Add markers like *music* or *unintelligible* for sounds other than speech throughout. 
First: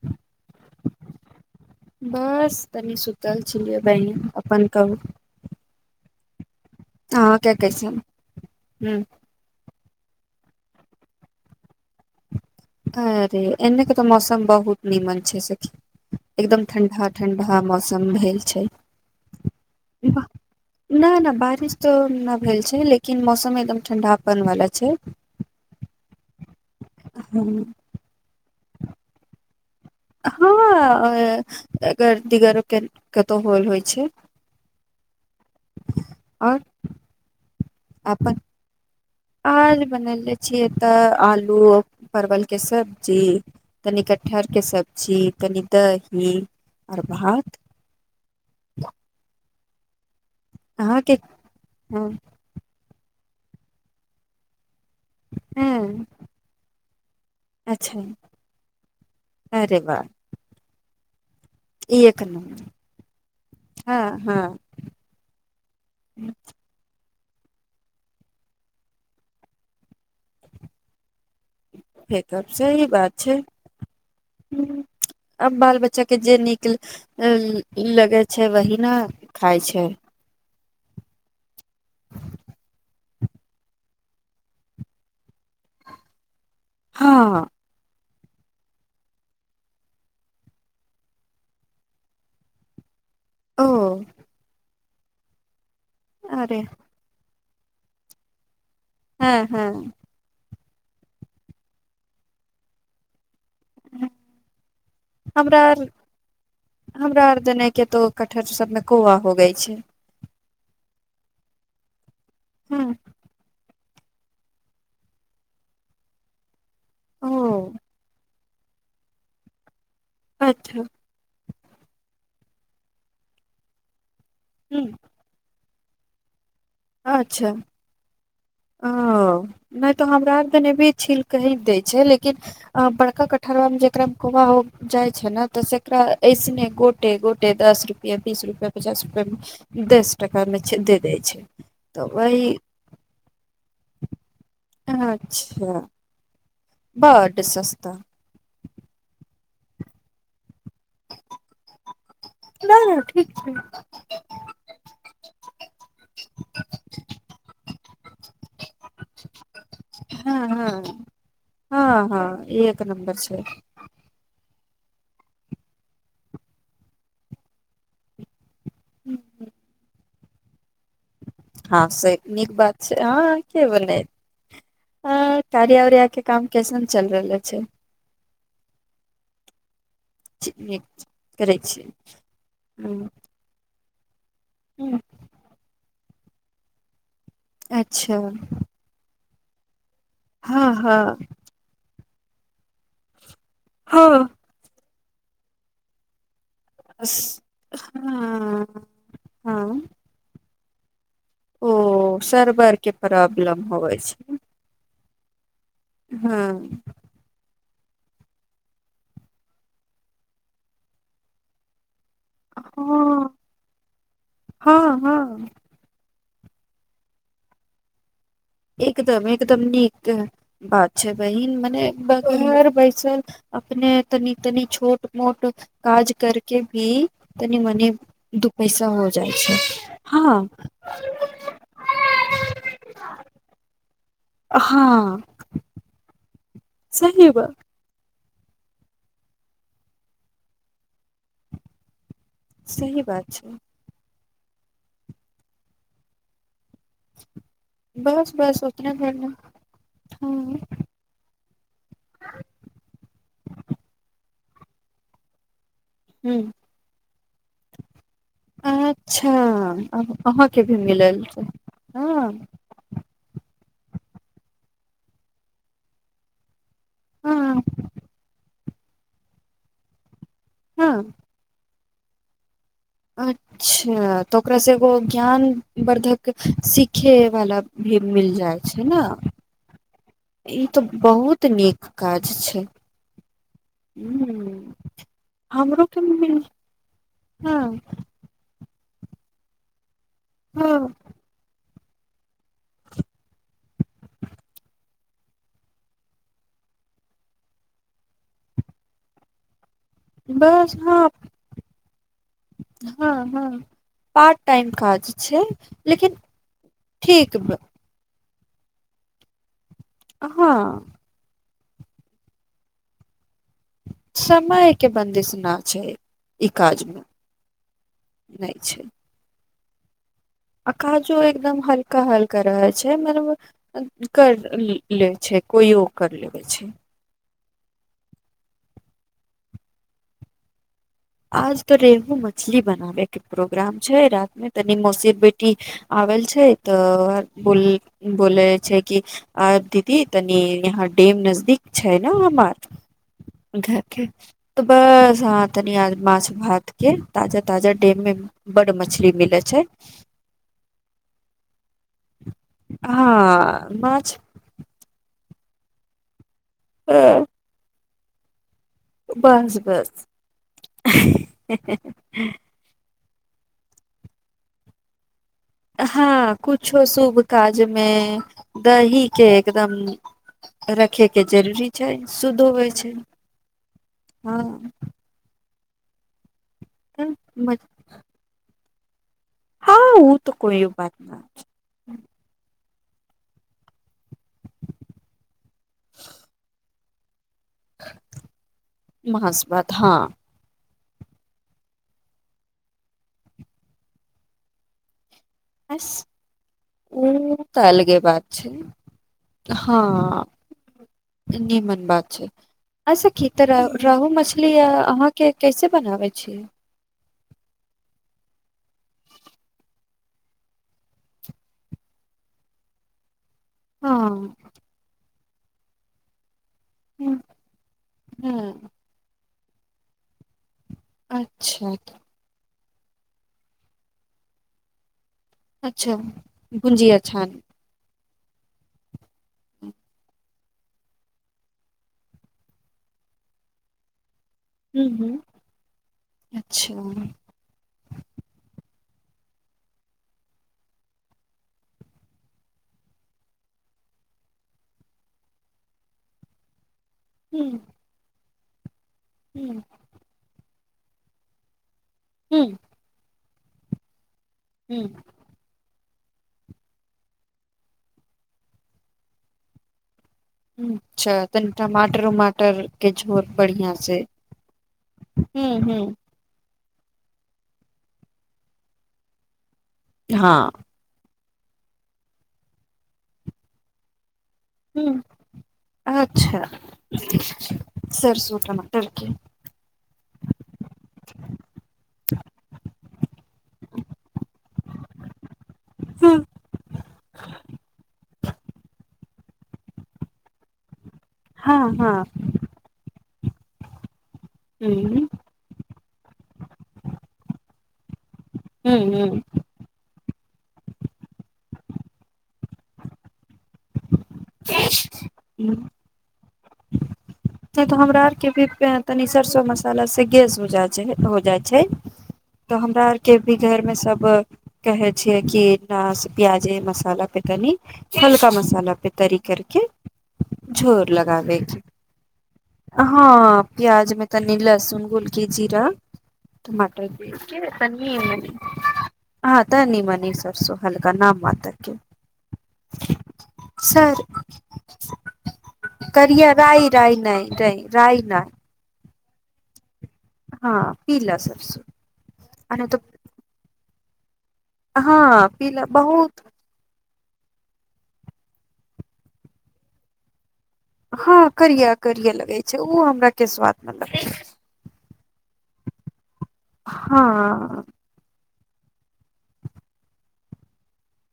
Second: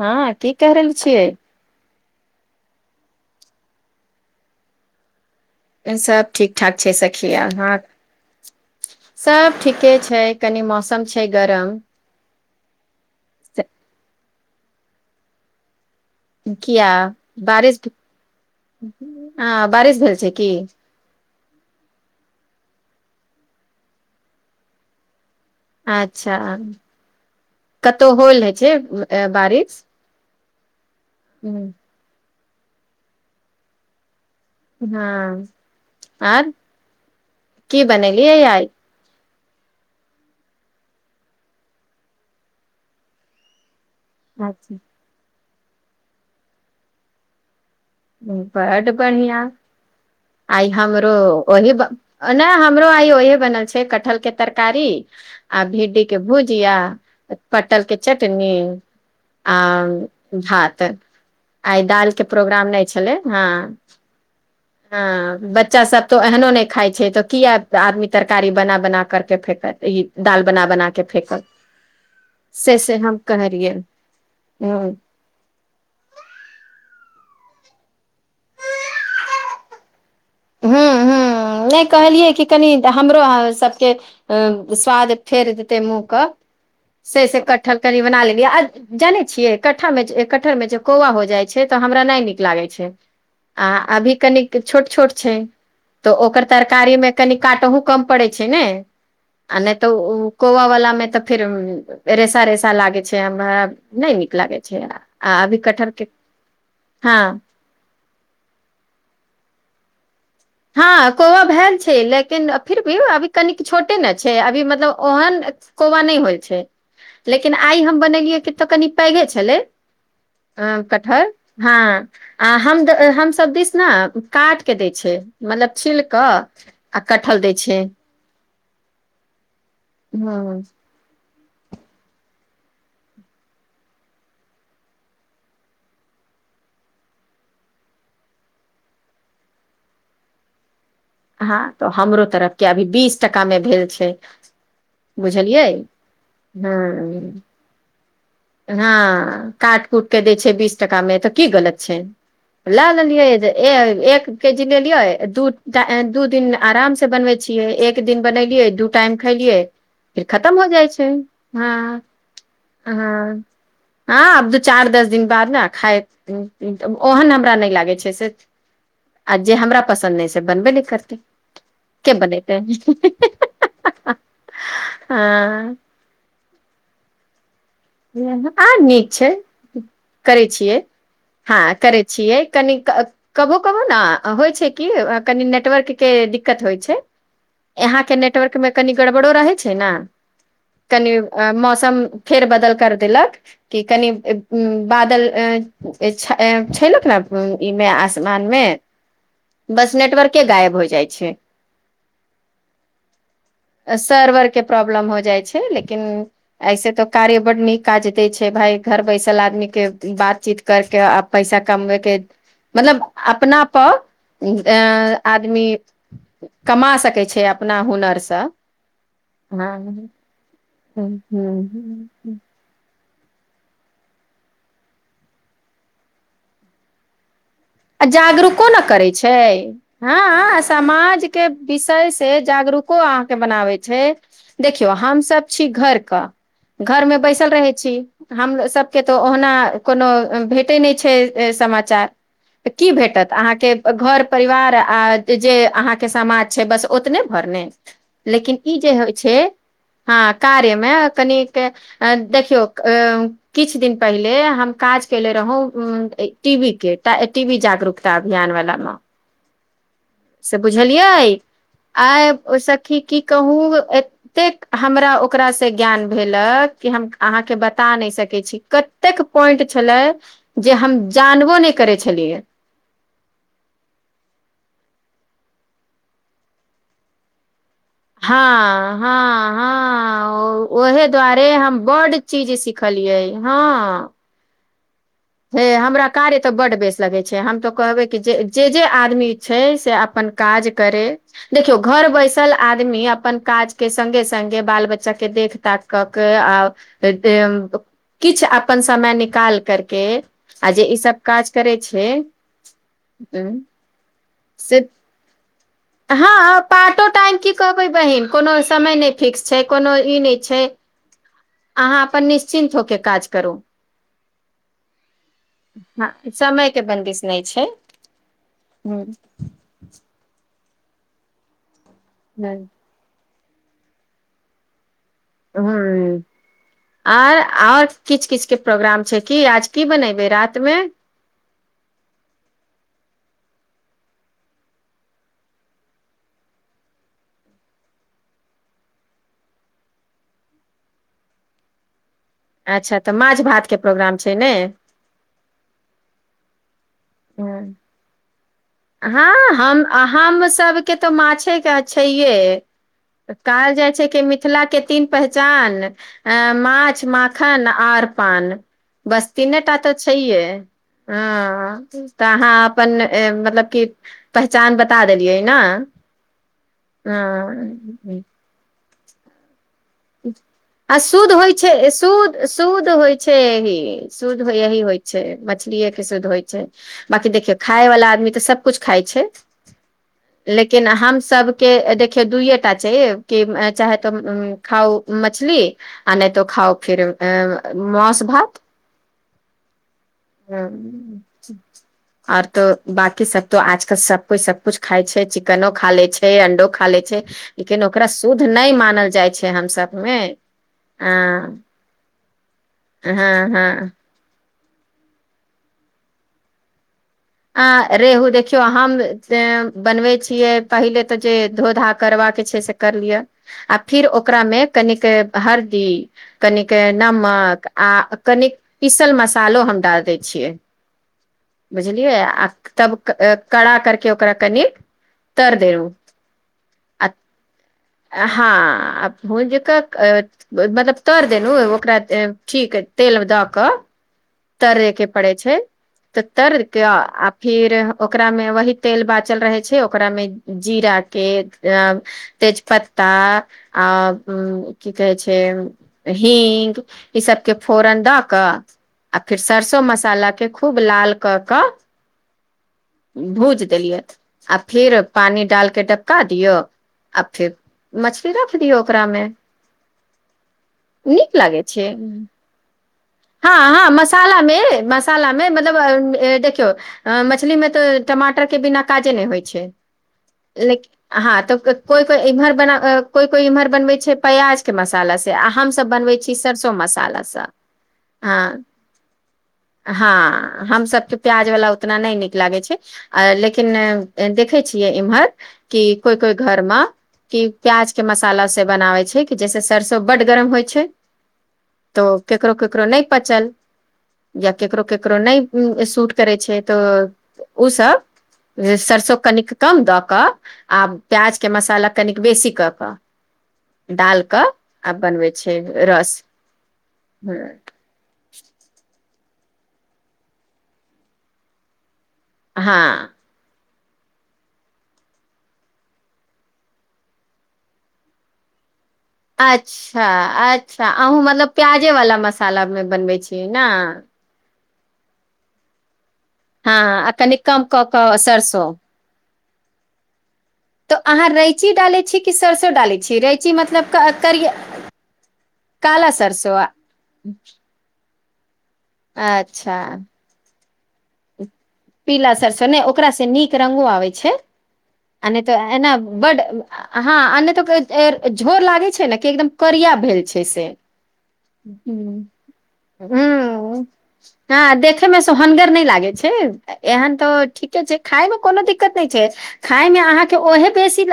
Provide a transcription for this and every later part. हँ की कऽ रहल छियै बस तनी सुतल छलियै बहिन अपन कहू ई सब ठीक ठाक छै सखी अहाँके अहाँ कैसन ह सब ठीक के छै कनि मौसम छै गरम अरे से- एने के तऽ मौसम बहुत नीमन छै सखी एकदम किया ठंडा ठंडा बारिश मौसम भेल छै आ बारिश भेल छै की न न बारिश तऽ नहि भेल छै लेकिन मौसम एकदम ठण्डापन वाला छै अच्छा हँ कतहु होल हइ छै आ बारिश हँ आ हूँ, अगर दीगारो के कतहु होल होइ छै हँ आर आओर की बनेलीयै आइ आर बनयनेे छियै तऽ आलू परवलके सब्जी कनी कटहर के अच्छा सब्जी कनि दही आर भात बड्ड बढियां आइ हमरो अहाँके ओहि हँ ने हमरो आइ ओहि बनल छै कटहल के तरकारी आ भिंडी हँ के भुजिया पटल के अच्छा चटनी आ अरे वाह भात आइ ई एक दालिके नम्बर प्रोग्राम नहि छलै हँ हँ हँ हँ बच्चा सब तऽ एहनो नहि खाइ छै तऽ किया आदमी तरकारी बना बना कर के फेेकत ई दाल बना बना के फेकत फेकब से सही से हम बात छै कहे रहियै हूँ आब बाल बच्चा के जे निक लगै छै वही ने खाय छै हँ हँ नहि कहलियै की कनि हमरो अहाँ सबके स्वाद फेर देतै मुँहके से से हँ कटहल कनी बना ले जानै छियै कटहर मे जे कौआ हो जाइ छै तऽ हमरा नहि नीक लागै छै ओ आ अभी कनिक छोट छोट छै तऽ ओकर अरे तरकारीमे कनि काटहु कम पड़ै छै ने हँ आ हँ नै तऽ उ कौव वाला मे तऽ फिर रेसा रेसा लागे छै हमरा नहि नीक लागे छै आ अभी हमरा आर कटहर के हमरा आर हँ देने के तो कटहर सबमे कोआ हो गई छै हँ कोआ भैल छै लेकिन फिर ह भी अभी कनिक छोट छोटे ने छै अभी मतलब ओहन कोआ नहि होई छै ओ लेकिन आइ हम बनेलियै कि तऽ कनि पैघे छलै आम अच्छा कटहर हँ आ हम हम सब दिश ने काट के ह दै छै मतलब छिल कऽ आ कटहल अच्छा दै छै ओ नहि तऽ हमरा आर तऽ हँ बनेबै छील कऽ *unintelligible* हँ तऽ हमरो तरफ के अभी बीस टका मे भेल छै बुझलियै अच्छा हँ बड सस्ता हँ काट कुट के दै छै बीस टाका मे तऽ की गलत छै नहि लए नहि लेलियै ठीक जे छै एक के जी लेलियै दू दिन आराम से बनबै छियै एक दिन बनेलियै दू टाइम खलियै फिर हँ खतम हो जाइ हँ छै हँ हँ एक नम्बर ह छै हँ आब दू चार दस दिन बाद ने खाइ तऽ ओहन हमरा नहि लागै छै से आ जे हमरा पसन्द नहि से तब बनबे लेथ हँ से नीक बात छै हँ के भेलै हँ कारिया उरिया के काम कैसने चल रहलै अच्छे आर नीक छै करै छियै नीक हँ करै छियै कनि कबो ह कबो कोना होइ छै कि कनि नेटवर्क के दिक्कत होइ छै यहाँ के अच्छा नेटवर्क मे कनि गरबर बड़ो रहै छै ने हँ कनी हँ मौसम फेर बदल कर देलक की कनि हँ बादल जे छै हँ हँ *unintelligible* हो जाइत ओ सरवर के प्रॉब्लम होइ छै सर्वर के प्रॉब्लम हो जाइ छै लेकिन हँ ऐसे तऽ कार्य बड नीक काज देय छै भाय घर बैसल आदमी के बातचीत करके आ पैसा कमबै के मतलब हँ अपना पर हँ हँ आदमी कमा सकैत छै अपना हुनर से एकदम एकदम नीक बात हूँ छै बहिन मने हूँ घर बैसल अपने तनी तनी छोट मोट काज करके भी तनी मनी आ दू जागरूको ने पैसा हो करैत जाइ छै हँ आ समाज के विषय से जागरूको अहाँके बनाबैत छै छै देखियौ हँ हमसभ छी घर कऽ घरमे सही बैसल बात रहै छी हमसभके तऽ ओना कोनो भेटै नहि छै समाचार की सही बात भेटत छै अहाँके घर परिवार आ जे अहाँके समाज छै बस ओतने भरने बस लेकिन बस ई ओतने जे होइ भर छै हँ कार्य मे कनिक देखियौ किछ दिन पहिले से हम काज केेले रहौ ह टी वि के तऽ एक टी वी जागरूक अभियान वालामे अच्छा आब से अहाँके भी बुझलियै मिलल छै आइ हँ ओहि सखी की कहू एतेक हमरा ओकरासँ ज्ञान भेलक कि हम अहाँके हँ बता नहि सकै छी कतेक पॉइंट छलै जे हँ हम जानबो नै करै छलियै अच्छा तऽ ओकरासँ एगो ज्ञान वर्धक सिखे वाला भी मिल जाइ छै हँ ने हँ हँ ई तऽ ओहे बहुत दुआरे हम नीक बड काज चीज छै सिखलिये हँ ह हे हमरो के हमरा मिल कार्य तऽ बड्ड बेस लगै छै हम हँ तऽ कहबै कि जे जे जे आदमी छै से अपन काज हँ करे देखियौ घर बैसल आदमी अपन काज के संगे संगे बाल बच्चा के देख तख कर के आ किछु अपन समय निकाल कर बस हँ छै हँ हँ पार्टटाइम से काज छै लेकिन हँ पार्टो ठीक टाइम की कहबै बहिन कोनो समय नहि फिक्स छै कोनो ई नहि छै हँ अहाँ अपन निश्चित होके काज करू समयके बन्दिश न छै हँ ई समय के काजमे बन्दिश नहि छै नहि छै आ काजो एकदम हलुक हलका हलका ह रहै छै मतलब करली ह आर आओर किछ किछ के प्रोग्राम की आज की बनेैबै रात मे आज तो रेहू मछली बनाबे के प्रोग्राम छै रात में तनि मौसी बेटी आवल छै तऽ बोल बोले छै कि दीदी तनि यहाँ डेम नजदीक छै *unintelligible* अच्छा तऽ माछ माछ भात के प्रोग्राम छै ने भात ताजा ताजा हँ डेममे हँ हम हमसभके तऽ माछेके छैे हे हँ कहल जाइ छै माछ कि मिथिलाके तीन पहचान अ माछ माखन आर पान बस तीनेटा तऽ छैे हे हँ तऽ अहाँ अपन ऐं मतलब के पहचान बता देल हँ कुछो शुभ काजमे हँ दहि केक आ शुद्ध होइ छै सु शुद्ध होइ छै यही शुद्ध हँ यही होइ छै मत मछलीेए के सिध होइ छै हँ बाकी देखियौ खाय वाला आदमी तऽ सब कुछ खाइ छै ओ तऽ कोइयो लेकिन बात हम न सब के देखियौ दूईये *unintelligible* कि चाहे तऽ खाउ मछली आ नै तऽ खाउ खीर मांस भात महस बात हँ आओर तो बकी सब तो आजकल सब कोइ सब कुछ खाइ छै चिकनो बस खा ले छै अंडो खा ले छै ओ तऽ लेकिन अलगे ओकरा बात शुद्ध छै नहि मानल जाय छै हम सबमे हँ हँ निमन बात छै एसे खीतऽ हँ हँ रहू मछली मानिलिए अहाँके कैसे बनाबै छियै आ रेहू देखियौ हम बनबै छियै पहिले तऽ जे धोधा करबाक छै से कर लियै आ फिर हँ ओकरामे कनिक हरदी कनिक नमक आ कनिक हँ पीसल मसाला तालो हम डाल दै छियै अच्छा बुझलियै आ तब कड़ा करके ओकरा कनि तर देलू अच्छा गुजिया आ छान हँ आ भुज कऽ मतलब तर देलहुँ ओकरा ठीक तेल मे दऽ कऽ हूँ तरेके हूँ पड़ै छै तऽ अच्छा तरके हूँ आ फिर ओकरा मे वही तेल बाचल रहे छै ओकरा मे जीरा के तेज पत्ता आ की कहे छै हींग ई हूँ सबके फोरन दऽ कऽ आ फिर हूँ सरसो मसाला के खूब लाल कऽ कऽ ह्म भूज देलियैथ आ फिर पानी डालके डप का दियऔ आ फेर मछली रख दियऔ ओकरामे अच्छा नीक तनी लागै छै टमाटर उमाटर के झोर हँ बढ़िया हँ से मसालामे मसालामे हूं मतलब हूं देखियौ मछली मे तऽ टमाटर के बिना काजे नहि होइ छै हँ लेकिन हँ तऽ कोइ कोइ इम्हर बना कोइ कोइ इम्हर बनबै छै प्याज के हूं मसाला से आ हमसभ बनबै छी अच्छा सरसों मसाला सँ सरसो ह टमाटर के हँ हमसब तऽ प्याज वला उतना नहि नीक लागे छै लेकिन देखै छियै इमहर कि हूं कोइ कोइ घर मे कि प्याज के मसाला से बनाबै छै कि जैसे सरसो बड गरम होइ छै हँ हँ तो केकरो केकरो नहि पचल या हूं केकरो केकरो नहि सूट करै छै तऽ उ सभ हूं सरसो हूं कनिक कम दऽ कऽ कऽ आ प्याजके मसाला कनिक बेसी कऽ कऽ डाल कऽ आब बनबै छै रस नहि तो हमरा आरके भी तनी सरसो मसाला से गेस हो जा हो जाइ छै तऽ हँ हमरा आरके भी घर मे सब कहे छियै कि ना प्याजे मसाला पे तनी हल्का मसाला पे तरी करके अच्छा अच्छा झोर आहूँ लगाबे मतलब के प्याजेवला मसालामे बनबै छियै ने गोलकी जीरा हँ आ कनि कम कऽ कऽ सरसो तनी मनी सरसों हलका तऽ नाम अहाँ रैची मात्रके डालै छी कि सरसो डालै छी रैची सर मतलब करिय काला करीया सरसो राई राय नै राइ राय नै आच्छा हां पीला सरसों पीला सरसों ने चकरा से नीक रंगों आवै छै हँ आ नहि पीला तऽ एना बहुत बड आ हा नहि तऽ झोर लगै छै ने की एक दम करीया भेल छै से हां करीया करीया हूँ लगै छै उ हमरा के स्वाद नै पसंद देखै मे सोहनगर नहि लागै छै एहन तऽ हँ ठीके छैय खाइमे कोनो दिक्कत नै छै खाय मे अहाँ के ओहने बेसी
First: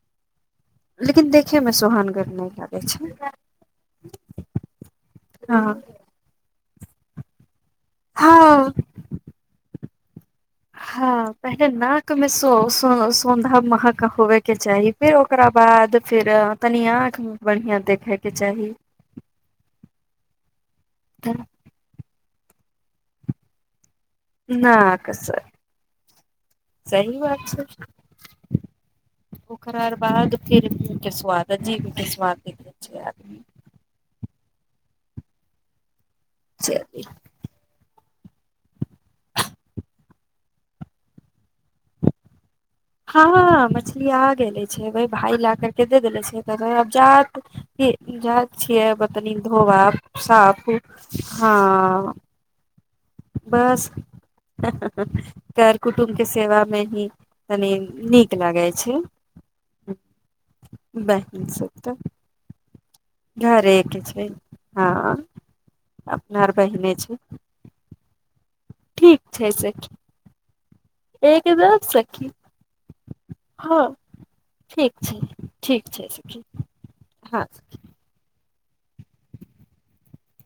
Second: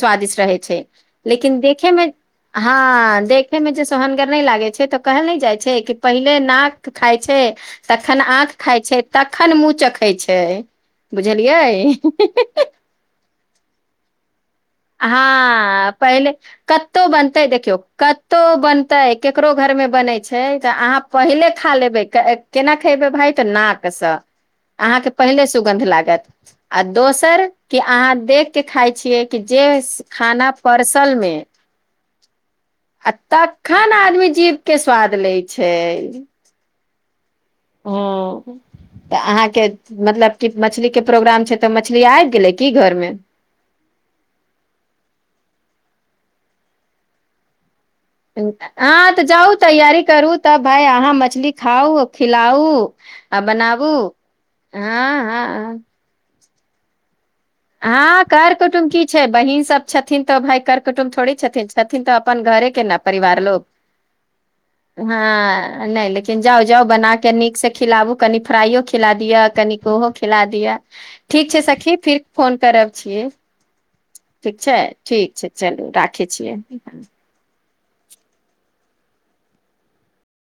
स्वादीष्ट लगैत छै छै लेकिन देखे मे देखैमे सोहानगर नहि लागे हां छै देखैय में तऽ सुहनगर नै लागै छै तऽ कहल नै जाय छै हँ पहिले ना तऽ खाय छै तखन आंखि खाय छै तहन मुँह चखै छै हां पहिले बुझलियै नाक मे *unintelligible* फेर ओकरा हां बाद फेर पहले तनि कतो आँख मे बनतै देखियो‌ बढ़िया देखे के कतो चाही बनतै ककरो घर मे बनतै छै अहाँ पहिले खा लेबै क केना खैबै भाई तऽ नाक न अहाँ के पहिले सुगंध लागत सही दोसर अहाँ देख के खाय छियै कि जे ओकरा स- बाद खाना फिर मुंह के परसल मे स्वाद जी के स्वाद मिलै छै कोइ जीभ के स्वाद लै छै जे भी ह्म तऽ अहाँ के मतलब की मछली के प्रोग्राम छै तऽ मछली आबि गेलैय हँ‌ मछली आगेले छै वही भाई लेकर के दे देले छै अब जा अहाँ तऽ जाउ तऽ तैयारी करु साफ तब अहाँ मछली खाउ हँ खिलाउ आ बनाबू बस हँ कर कुटुम के सेवा नहि ही तनी हं नीक कर लागै कुटुम की छै। बहिन सब छथिन तऽ भाइ कर कुटुम थोड़ी बहिन छथिन। सब छथिन तऽ अपन घरे के न परिवार लोक। घरे के छै हँ हं लेकिन नइ अपना आर जाउ जाउ बहिने छै बनाके निक से खिलाउ। कनि फ्राइयो खिला ठीक दिया। छै कनि सखी उहो खिला दिया। ठीक छै सखी फिर। फोन करब छियै हँ ठीक छै। ठीक छै ठीक चलू छै राखै सखी छियै। हँ